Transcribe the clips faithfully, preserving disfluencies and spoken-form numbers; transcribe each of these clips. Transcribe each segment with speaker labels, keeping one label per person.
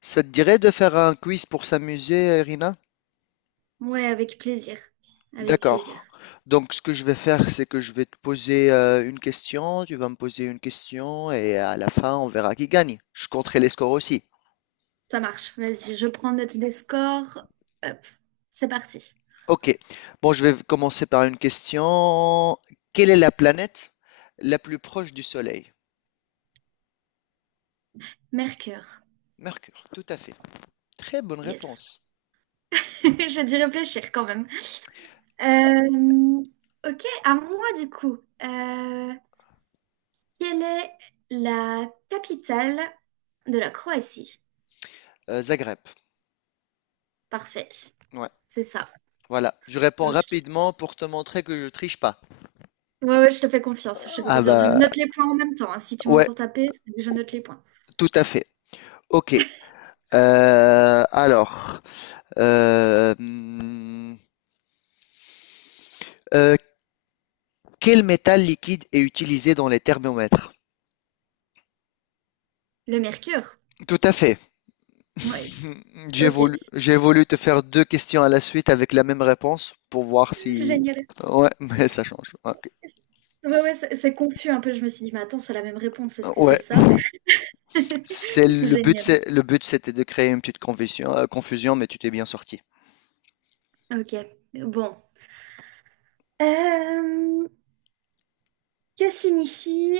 Speaker 1: Ça te dirait de faire un quiz pour s'amuser, Irina.
Speaker 2: Ouais, avec plaisir. Avec plaisir.
Speaker 1: D'accord. Donc, ce que je vais faire, c'est que je vais te poser euh, une question, tu vas me poser une question, et à la fin, on verra qui gagne. Je compterai les scores aussi.
Speaker 2: Ça marche. Vas-y, je prends note des scores. Hop, c'est parti.
Speaker 1: Ok. Bon, je vais commencer par une question. Quelle est la planète la plus proche du Soleil?
Speaker 2: Mercure.
Speaker 1: Mercure, tout à fait. Très bonne
Speaker 2: Yes.
Speaker 1: réponse.
Speaker 2: J'ai dû réfléchir quand même. Euh, ok, à moi du coup. Euh, Quelle est la capitale de la Croatie?
Speaker 1: Euh, Zagreb.
Speaker 2: Parfait.
Speaker 1: Ouais,
Speaker 2: C'est ça.
Speaker 1: voilà. Je réponds
Speaker 2: Ok.
Speaker 1: rapidement pour te montrer que je triche pas.
Speaker 2: Ouais, ouais, je te fais confiance. Je te fais
Speaker 1: Ah
Speaker 2: confiance. Je
Speaker 1: bah,
Speaker 2: note les points en même temps, hein. Si tu
Speaker 1: ouais,
Speaker 2: m'entends taper, c'est que je note les points.
Speaker 1: tout à fait. Ok. Euh, alors, euh, hmm, euh, quel métal liquide est utilisé dans les thermomètres?
Speaker 2: Le Mercure?
Speaker 1: Tout à fait.
Speaker 2: Oui.
Speaker 1: J'ai
Speaker 2: Ok.
Speaker 1: voulu, j'ai voulu te faire deux questions à la suite avec la même réponse pour voir si...
Speaker 2: Génial.
Speaker 1: Ouais, mais ça change. Ok.
Speaker 2: Ouais, ouais, c'est c'est confus un peu. Je me suis dit, mais attends, c'est la même réponse, est-ce que c'est
Speaker 1: Ouais,
Speaker 2: ça?
Speaker 1: c'est le but,
Speaker 2: Génial.
Speaker 1: c'est le but, c'était de créer une petite confusion, euh, confusion, mais tu t'es bien sorti.
Speaker 2: Ok, bon. Euh, que signifie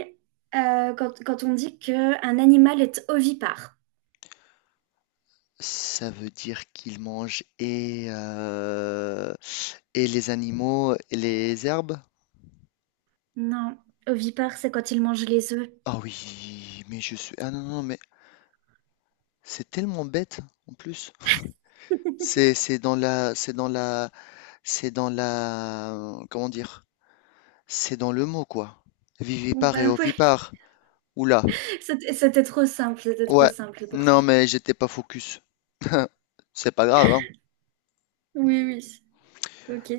Speaker 2: euh, quand, quand on dit qu'un animal est ovipare?
Speaker 1: Ça veut dire qu'ils mangent et euh, et les animaux et les herbes?
Speaker 2: Non, ovipare, c'est quand il mange les œufs.
Speaker 1: Ah oui, mais je suis ah non, non, mais c'est tellement bête en plus. C'est c'est dans la c'est dans la c'est dans la comment dire? C'est dans le mot quoi.
Speaker 2: Bon,
Speaker 1: Vivipare et
Speaker 2: bah ouais,
Speaker 1: ovipare. Oula.
Speaker 2: c'était c'était trop simple, c'était trop
Speaker 1: Ouais.
Speaker 2: simple pour ça.
Speaker 1: Non mais j'étais pas focus. C'est pas grave, hein.
Speaker 2: Oui, oui, ok.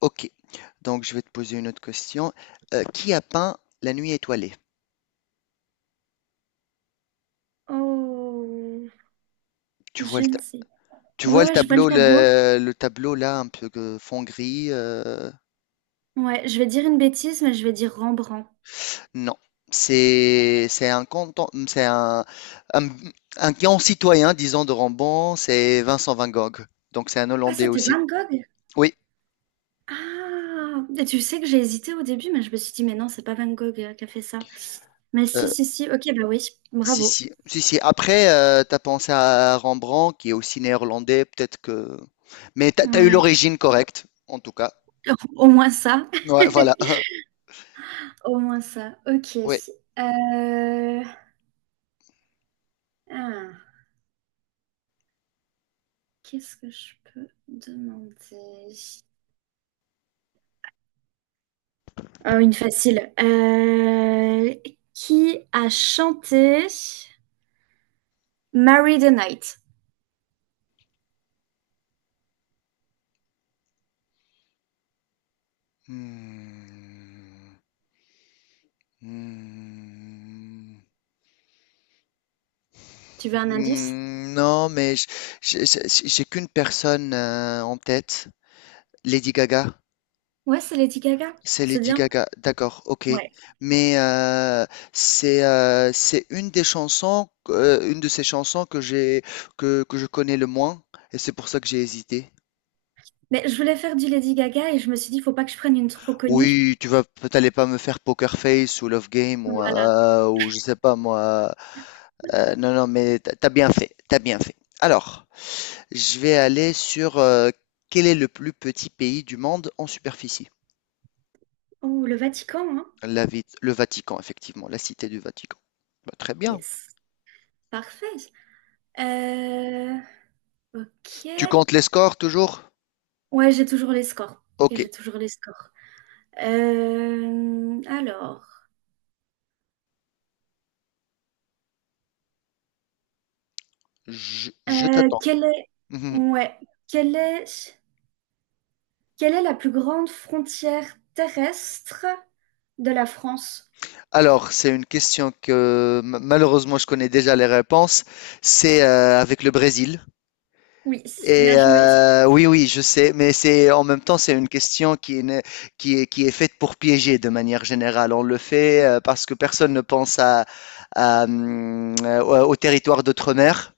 Speaker 1: Ok. Donc je vais te poser une autre question. Euh, qui a peint La nuit étoilée?
Speaker 2: Oh,
Speaker 1: Tu vois
Speaker 2: je
Speaker 1: le ta-
Speaker 2: ne sais.
Speaker 1: Tu vois
Speaker 2: Ouais,
Speaker 1: le
Speaker 2: ouais, je vois le
Speaker 1: tableau
Speaker 2: tableau.
Speaker 1: le, le tableau là un peu que fond gris. euh,
Speaker 2: Ouais, je vais dire une bêtise, mais je vais dire Rembrandt.
Speaker 1: Non, c'est c'est un canton, c'est un, un, un grand citoyen, disons, de Rambon, c'est Vincent van Gogh. Donc c'est un
Speaker 2: Ah,
Speaker 1: Hollandais
Speaker 2: c'était
Speaker 1: aussi.
Speaker 2: Van Gogh?
Speaker 1: Oui,
Speaker 2: Ah, et tu sais que j'ai hésité au début, mais je me suis dit, mais non, c'est pas Van Gogh euh, qui a fait ça. Mais si,
Speaker 1: euh,
Speaker 2: si, si, ok, bah oui,
Speaker 1: si,
Speaker 2: bravo.
Speaker 1: si, si, si. Après, euh, t'as pensé à Rembrandt, qui est aussi néerlandais, peut-être que. Mais t'as, t'as eu
Speaker 2: Ouais,
Speaker 1: l'origine correcte, en tout cas.
Speaker 2: au moins ça.
Speaker 1: Ouais, voilà.
Speaker 2: Au moins ça, ok.
Speaker 1: Ouais.
Speaker 2: Euh, ah, Qu'est-ce que je peux demander? Oh, une facile. Euh, qui a chanté Marry the Night?
Speaker 1: Hmm. Hmm.
Speaker 2: Tu veux un indice?
Speaker 1: Hmm. Non, mais j- j- j- j'ai qu'une personne euh, en tête, Lady Gaga.
Speaker 2: Ouais, c'est Lady Gaga.
Speaker 1: C'est
Speaker 2: C'est
Speaker 1: Lady
Speaker 2: bien.
Speaker 1: Gaga, d'accord, ok.
Speaker 2: Ouais.
Speaker 1: Mais euh, c'est euh, c'est une des chansons, euh, une de ces chansons que j'ai que, que je connais le moins, et c'est pour ça que j'ai hésité.
Speaker 2: Mais je voulais faire du Lady Gaga et je me suis dit, faut pas que je prenne une trop connue.
Speaker 1: Oui, tu vas, t'allais pas me faire Poker Face ou Love Game ou
Speaker 2: Voilà.
Speaker 1: euh, ou je sais pas moi. Euh, non, non, mais t'as t'as bien fait, t'as bien fait. Alors, je vais aller sur euh, quel est le plus petit pays du monde en superficie?
Speaker 2: Oh, le Vatican, hein?
Speaker 1: La, vi- le Vatican, effectivement, la cité du Vatican. Bah, très bien.
Speaker 2: Yes. Parfait. Euh,
Speaker 1: Tu
Speaker 2: ok.
Speaker 1: comptes les scores toujours?
Speaker 2: Ouais, j'ai toujours les scores. Et
Speaker 1: Ok,
Speaker 2: j'ai toujours les scores. Euh, alors,
Speaker 1: je, je
Speaker 2: euh,
Speaker 1: t'attends.
Speaker 2: quelle est,
Speaker 1: Mhm.
Speaker 2: ouais, quelle est, quelle est la plus grande frontière terrestre de la France?
Speaker 1: Alors, c'est une question que ma- malheureusement je connais déjà les réponses. C'est euh, avec le Brésil.
Speaker 2: Oui,
Speaker 1: Et
Speaker 2: bien joué.
Speaker 1: euh, oui, oui, je sais, mais c'est en même temps c'est une question qui est, né- qui est qui est faite pour piéger de manière générale. On le fait euh, parce que personne ne pense à, à, hum, euh, au au territoire d'outre-mer.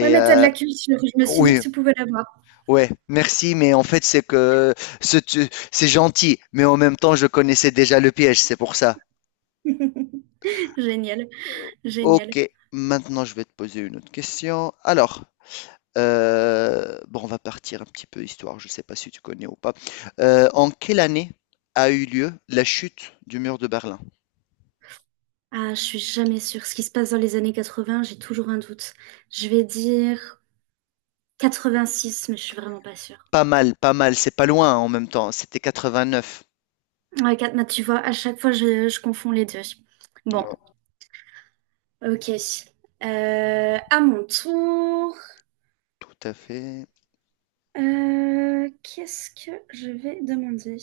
Speaker 2: Ouais, mais t'as de
Speaker 1: euh,
Speaker 2: la culture. Je me suis dit
Speaker 1: oui,
Speaker 2: que tu pouvais l'avoir.
Speaker 1: ouais, merci, mais en fait, c'est que ce tu- c'est gentil, mais en même temps, je connaissais déjà le piège, c'est pour ça.
Speaker 2: Génial,
Speaker 1: Euh,
Speaker 2: génial.
Speaker 1: Ok, maintenant, je vais te poser une autre question. Alors, euh, bon, on va partir un petit peu histoire, je ne sais pas si tu connais ou pas. Euh, en quelle année a eu lieu la chute du mur de Berlin?
Speaker 2: Ah, je suis jamais sûre. Ce qui se passe dans les années quatre-vingts, j'ai toujours un doute. Je vais dire quatre-vingt-six, mais je suis vraiment pas sûre.
Speaker 1: Pas mal, pas mal, c'est pas loin en même temps, c'était quatre-vingt-neuf.
Speaker 2: Ouais, quatre- bah, tu vois, à chaque fois, je, je confonds les deux. Bon,
Speaker 1: Ouais,
Speaker 2: ok. Euh, à mon tour,
Speaker 1: tout à fait.
Speaker 2: euh, qu'est-ce que je vais demander?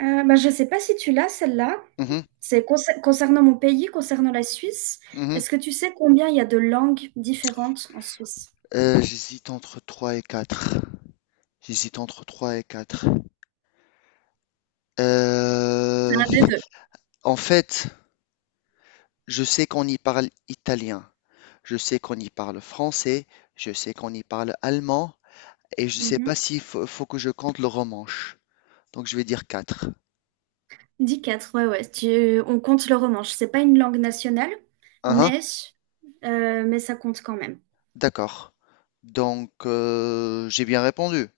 Speaker 2: Euh, bah, je sais pas si tu l'as, celle-là.
Speaker 1: Mhm,
Speaker 2: C'est concer- concernant mon pays, concernant la Suisse.
Speaker 1: mhm.
Speaker 2: Est-ce que tu sais combien il y a de langues différentes en Suisse?
Speaker 1: Euh, j'hésite entre trois et quatre. J'hésite entre trois et quatre.
Speaker 2: C'est
Speaker 1: Heu,
Speaker 2: un des deux.
Speaker 1: En fait, je sais qu'on y parle italien, je sais qu'on y parle français, je sais qu'on y parle allemand et je sais pas s'il faut faut que je compte le romanche. Donc je vais dire quatre.
Speaker 2: Dix quatre. Ouais, ouais. Tu- on compte le romanche. C'est pas une langue nationale,
Speaker 1: Hein, hein,
Speaker 2: mais, euh, mais ça compte quand même.
Speaker 1: d'accord. Donc heu, j'ai bien répondu.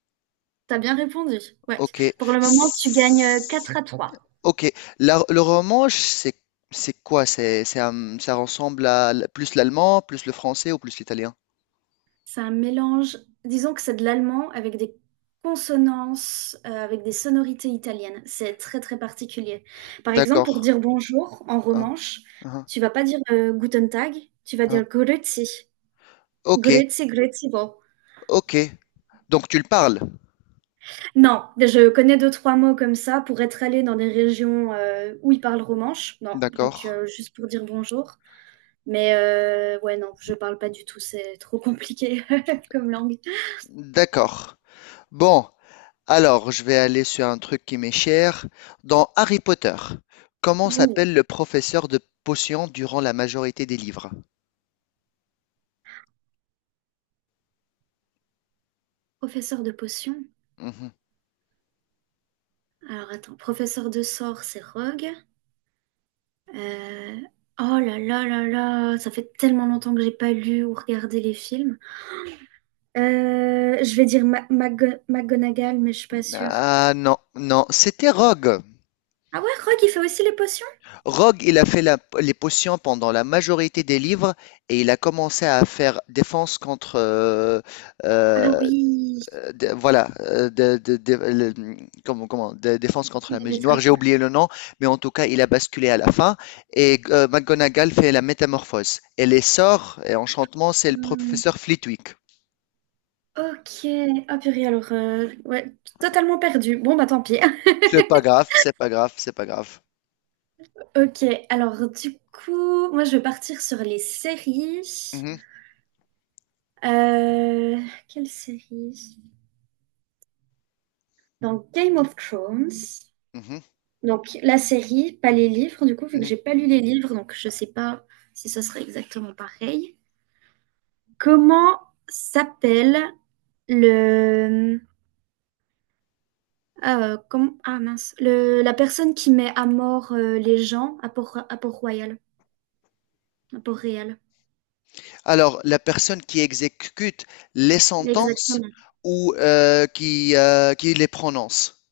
Speaker 2: T'as bien répondu. Ouais.
Speaker 1: OK.
Speaker 2: Pour le moment, tu gagnes euh, quatre
Speaker 1: S
Speaker 2: à trois.
Speaker 1: OK, la le romanche, c'est c'est quoi? C'est c'est un ça ressemble à l plus l'allemand, plus le français ou plus l'italien?
Speaker 2: C'est un mélange, disons que c'est de l'allemand avec des consonances, euh, avec des sonorités italiennes. C'est très, très particulier. Par exemple, pour
Speaker 1: D'accord.
Speaker 2: dire bonjour en
Speaker 1: Hein,
Speaker 2: romanche,
Speaker 1: hein,
Speaker 2: tu vas pas dire euh, Guten Tag, tu vas
Speaker 1: hein,
Speaker 2: dire
Speaker 1: hein.
Speaker 2: Grüezi.
Speaker 1: OK,
Speaker 2: Grüezi, Grüezi, bon.
Speaker 1: OK. Donc tu le parles,
Speaker 2: Non, je connais deux, trois mots comme ça pour être allée dans des régions euh, où ils parlent romanche. Non, donc
Speaker 1: d'accord?
Speaker 2: euh, juste pour dire bonjour. Mais euh, ouais, non, je parle pas du tout, c'est trop compliqué comme langue.
Speaker 1: D'accord. Bon, alors je vais aller sur un truc qui m'est cher. Dans Harry Potter, comment
Speaker 2: Ouh,
Speaker 1: s'appelle le professeur de potions durant la majorité des livres?
Speaker 2: professeur de potions.
Speaker 1: Mhm.
Speaker 2: Alors attends, professeur de sort, c'est Rogue. Euh, Oh là là là là, ça fait tellement longtemps que j'ai pas lu ou regardé les films. Euh, je vais dire Ma- Mago- McGonagall, mais je suis pas sûre.
Speaker 1: Ah non, non, c'était Rogue.
Speaker 2: Ah ouais, Rogue, il fait aussi les potions?
Speaker 1: Rogue, il a fait la- les potions pendant la majorité des livres et il a commencé à faire défense contre euh,
Speaker 2: Ah
Speaker 1: euh,
Speaker 2: oui,
Speaker 1: euh, de- voilà, euh, de, de- de- le- comment, comment, de défense contre
Speaker 2: il
Speaker 1: la
Speaker 2: y a
Speaker 1: magie
Speaker 2: des
Speaker 1: noire. J'ai
Speaker 2: trucs.
Speaker 1: oublié le nom, mais en tout cas, il a basculé à la fin. Et euh, McGonagall fait la métamorphose. Et les sorts et enchantements, c'est le
Speaker 2: Hmm,
Speaker 1: professeur Flitwick.
Speaker 2: Ok. Ah purée, alors, euh, ouais, totalement perdu. Bon, bah tant pis.
Speaker 1: C'est pas grave, c'est pas grave, c'est pas grave.
Speaker 2: Ok, alors du coup, moi je vais partir sur les séries.
Speaker 1: Mhm,
Speaker 2: Euh, Quelle série? Donc Game of Thrones.
Speaker 1: mhm,
Speaker 2: Donc la série, pas les livres, du coup, vu que
Speaker 1: mhm.
Speaker 2: j'ai pas lu les livres, donc je sais pas si ce serait exactement pareil. Comment s'appelle le... Ah, euh, comment... ah mince, le... la personne qui met à mort euh, les gens à Port... à Port-Royal? Pour réel.
Speaker 1: Alors, la personne qui exécute les sentences
Speaker 2: Exactement.
Speaker 1: ou euh, qui, euh, qui les prononce.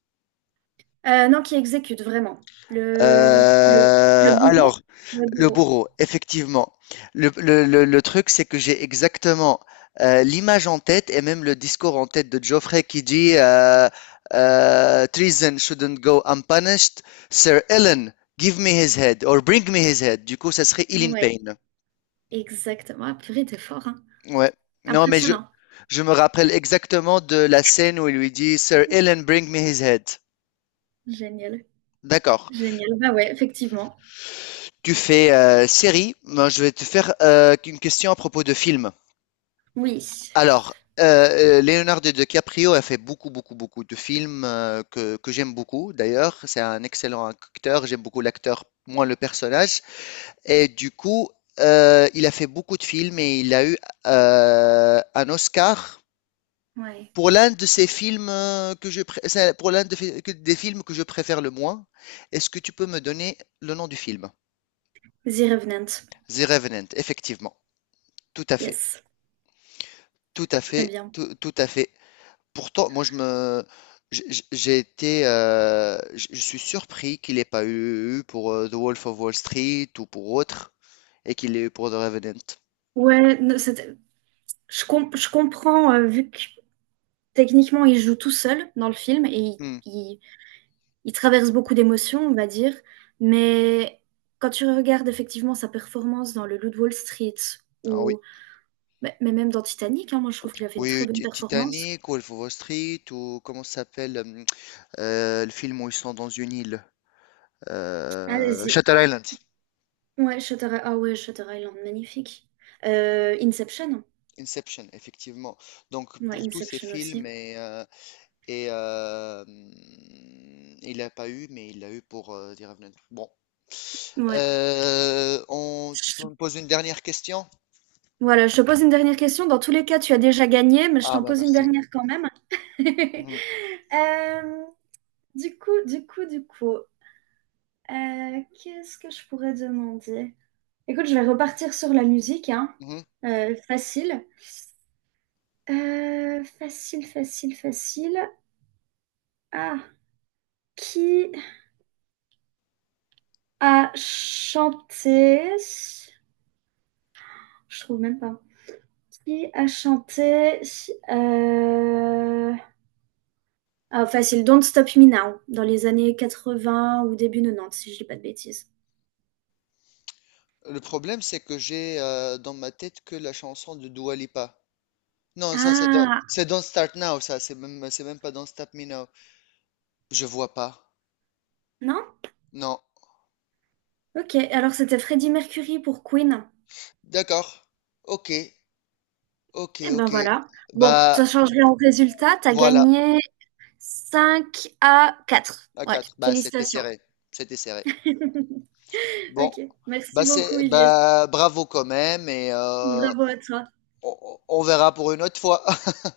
Speaker 2: Euh, non, qui exécute vraiment. Le, le, le
Speaker 1: Euh,
Speaker 2: bourreau.
Speaker 1: alors,
Speaker 2: Le
Speaker 1: Le
Speaker 2: bourreau.
Speaker 1: bourreau, effectivement. Le, le- le- le truc, c'est que j'ai exactement euh, l'image en tête et même le discours en tête de Geoffrey qui dit euh, euh, Treason shouldn't go unpunished. Sir Ellen, give me his head or bring me his head. Du coup, ça serait Ellen
Speaker 2: Ouais,
Speaker 1: Payne.
Speaker 2: exactement. Ah, purée, t'es fort, hein.
Speaker 1: Ouais. Non, mais je,
Speaker 2: Impressionnant.
Speaker 1: je me rappelle exactement de la scène où il lui dit Sir Ellen, bring me his head.
Speaker 2: Génial.
Speaker 1: D'accord.
Speaker 2: Génial. Bah ouais, effectivement.
Speaker 1: Tu fais euh, série. Moi, je vais te faire euh, une question à propos de film.
Speaker 2: Oui.
Speaker 1: Alors, heu, Leonardo DiCaprio a fait beaucoup, beaucoup, beaucoup de films, heu, que que j'aime beaucoup d'ailleurs. C'est un excellent acteur, j'aime beaucoup l'acteur, moins le personnage et du coup, heu, il a fait beaucoup de films et il a eu, heu, un Oscar
Speaker 2: Ouais.
Speaker 1: pour l'un de ses films, heu, que je pré c'est pour l'un de fi que des films que je préfère le moins. Est-ce que tu peux me donner le nom du film?
Speaker 2: The Revenant.
Speaker 1: The Revenant, effectivement. Tout à fait,
Speaker 2: Yes.
Speaker 1: tout à
Speaker 2: Très
Speaker 1: fait,
Speaker 2: bien.
Speaker 1: tout tout à fait. Pourtant, moi, je me, j'- j'ai été, euh, j- je suis surpris qu'il n'ait pas eu, eu pour euh, The Wolf of Wall Street ou pour autre, et qu'il l'ait eu pour The Revenant.
Speaker 2: Ouais, ne- c'était- je, com- je comprends, euh, vu que techniquement, il joue tout seul dans le film et il,
Speaker 1: Hmm.
Speaker 2: il- il traverse beaucoup d'émotions, on va dire, mais quand tu regardes effectivement sa performance dans Le Loup de Wall Street
Speaker 1: Ah oui,
Speaker 2: ou mais mais même dans Titanic, hein, moi je trouve qu'il a fait une très
Speaker 1: oui,
Speaker 2: bonne
Speaker 1: Ti-
Speaker 2: performance.
Speaker 1: Titanic, Wolf of Wall Street, ou comment ça s'appelle hum, euh, le film où ils sont dans une île, euh,
Speaker 2: Allez-y.
Speaker 1: Shutter Island,
Speaker 2: Ouais, Shutter Island. Ah ouais, Shutter Island, magnifique. Euh, Inception.
Speaker 1: Inception, effectivement. Donc
Speaker 2: Ouais,
Speaker 1: pour tous ces
Speaker 2: Inception
Speaker 1: films
Speaker 2: aussi.
Speaker 1: et, euh, et euh, hum, il l'a pas eu, mais il l'a eu pour euh, The Revenant. Bon,
Speaker 2: Ouais.
Speaker 1: Euh, on- tu peux me poser une dernière question?
Speaker 2: Voilà, je te pose une dernière question. Dans tous les cas, tu as déjà gagné, mais je
Speaker 1: Ah
Speaker 2: t'en
Speaker 1: bah
Speaker 2: pose une
Speaker 1: merci.
Speaker 2: dernière quand même.
Speaker 1: Mhm,
Speaker 2: Euh, du coup, du coup, du coup, euh, qu'est-ce que je pourrais demander? Écoute, je vais repartir sur la musique, hein.
Speaker 1: mhm.
Speaker 2: Euh, facile. Euh, facile, facile, facile. Ah, qui a chanté? Je trouve même pas. Qui a chanté? euh, Ah, facile. Don't Stop Me Now, dans les années quatre-vingts ou début quatre-vingt-dix, si je dis pas de bêtises.
Speaker 1: Le problème, c'est que j'ai euh, dans ma tête que la chanson de Dua Lipa. Non, ça c'est dans-
Speaker 2: Ah,
Speaker 1: c'est Don't Start Now, ça c'est même c'est même pas Don't Stop Me Now. Je vois pas.
Speaker 2: non?
Speaker 1: Non.
Speaker 2: Ok, alors c'était Freddie Mercury pour Queen.
Speaker 1: D'accord. Ok. Ok.
Speaker 2: Eh ben
Speaker 1: Ok.
Speaker 2: voilà. Bon,
Speaker 1: Bah
Speaker 2: ça change rien au résultat. T'as
Speaker 1: voilà.
Speaker 2: gagné cinq à quatre.
Speaker 1: À
Speaker 2: Ouais,
Speaker 1: quatre. Bah c'était
Speaker 2: félicitations.
Speaker 1: serré. C'était serré. Bon.
Speaker 2: Ok,
Speaker 1: Bah
Speaker 2: merci beaucoup
Speaker 1: c'est
Speaker 2: Ilyes.
Speaker 1: bah bravo quand même et euh,
Speaker 2: Bravo à toi.
Speaker 1: on on- on verra pour une autre fois.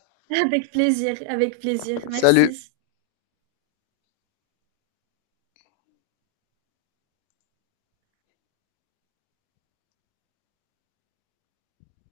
Speaker 2: Avec plaisir, avec plaisir.
Speaker 1: Salut.
Speaker 2: Merci.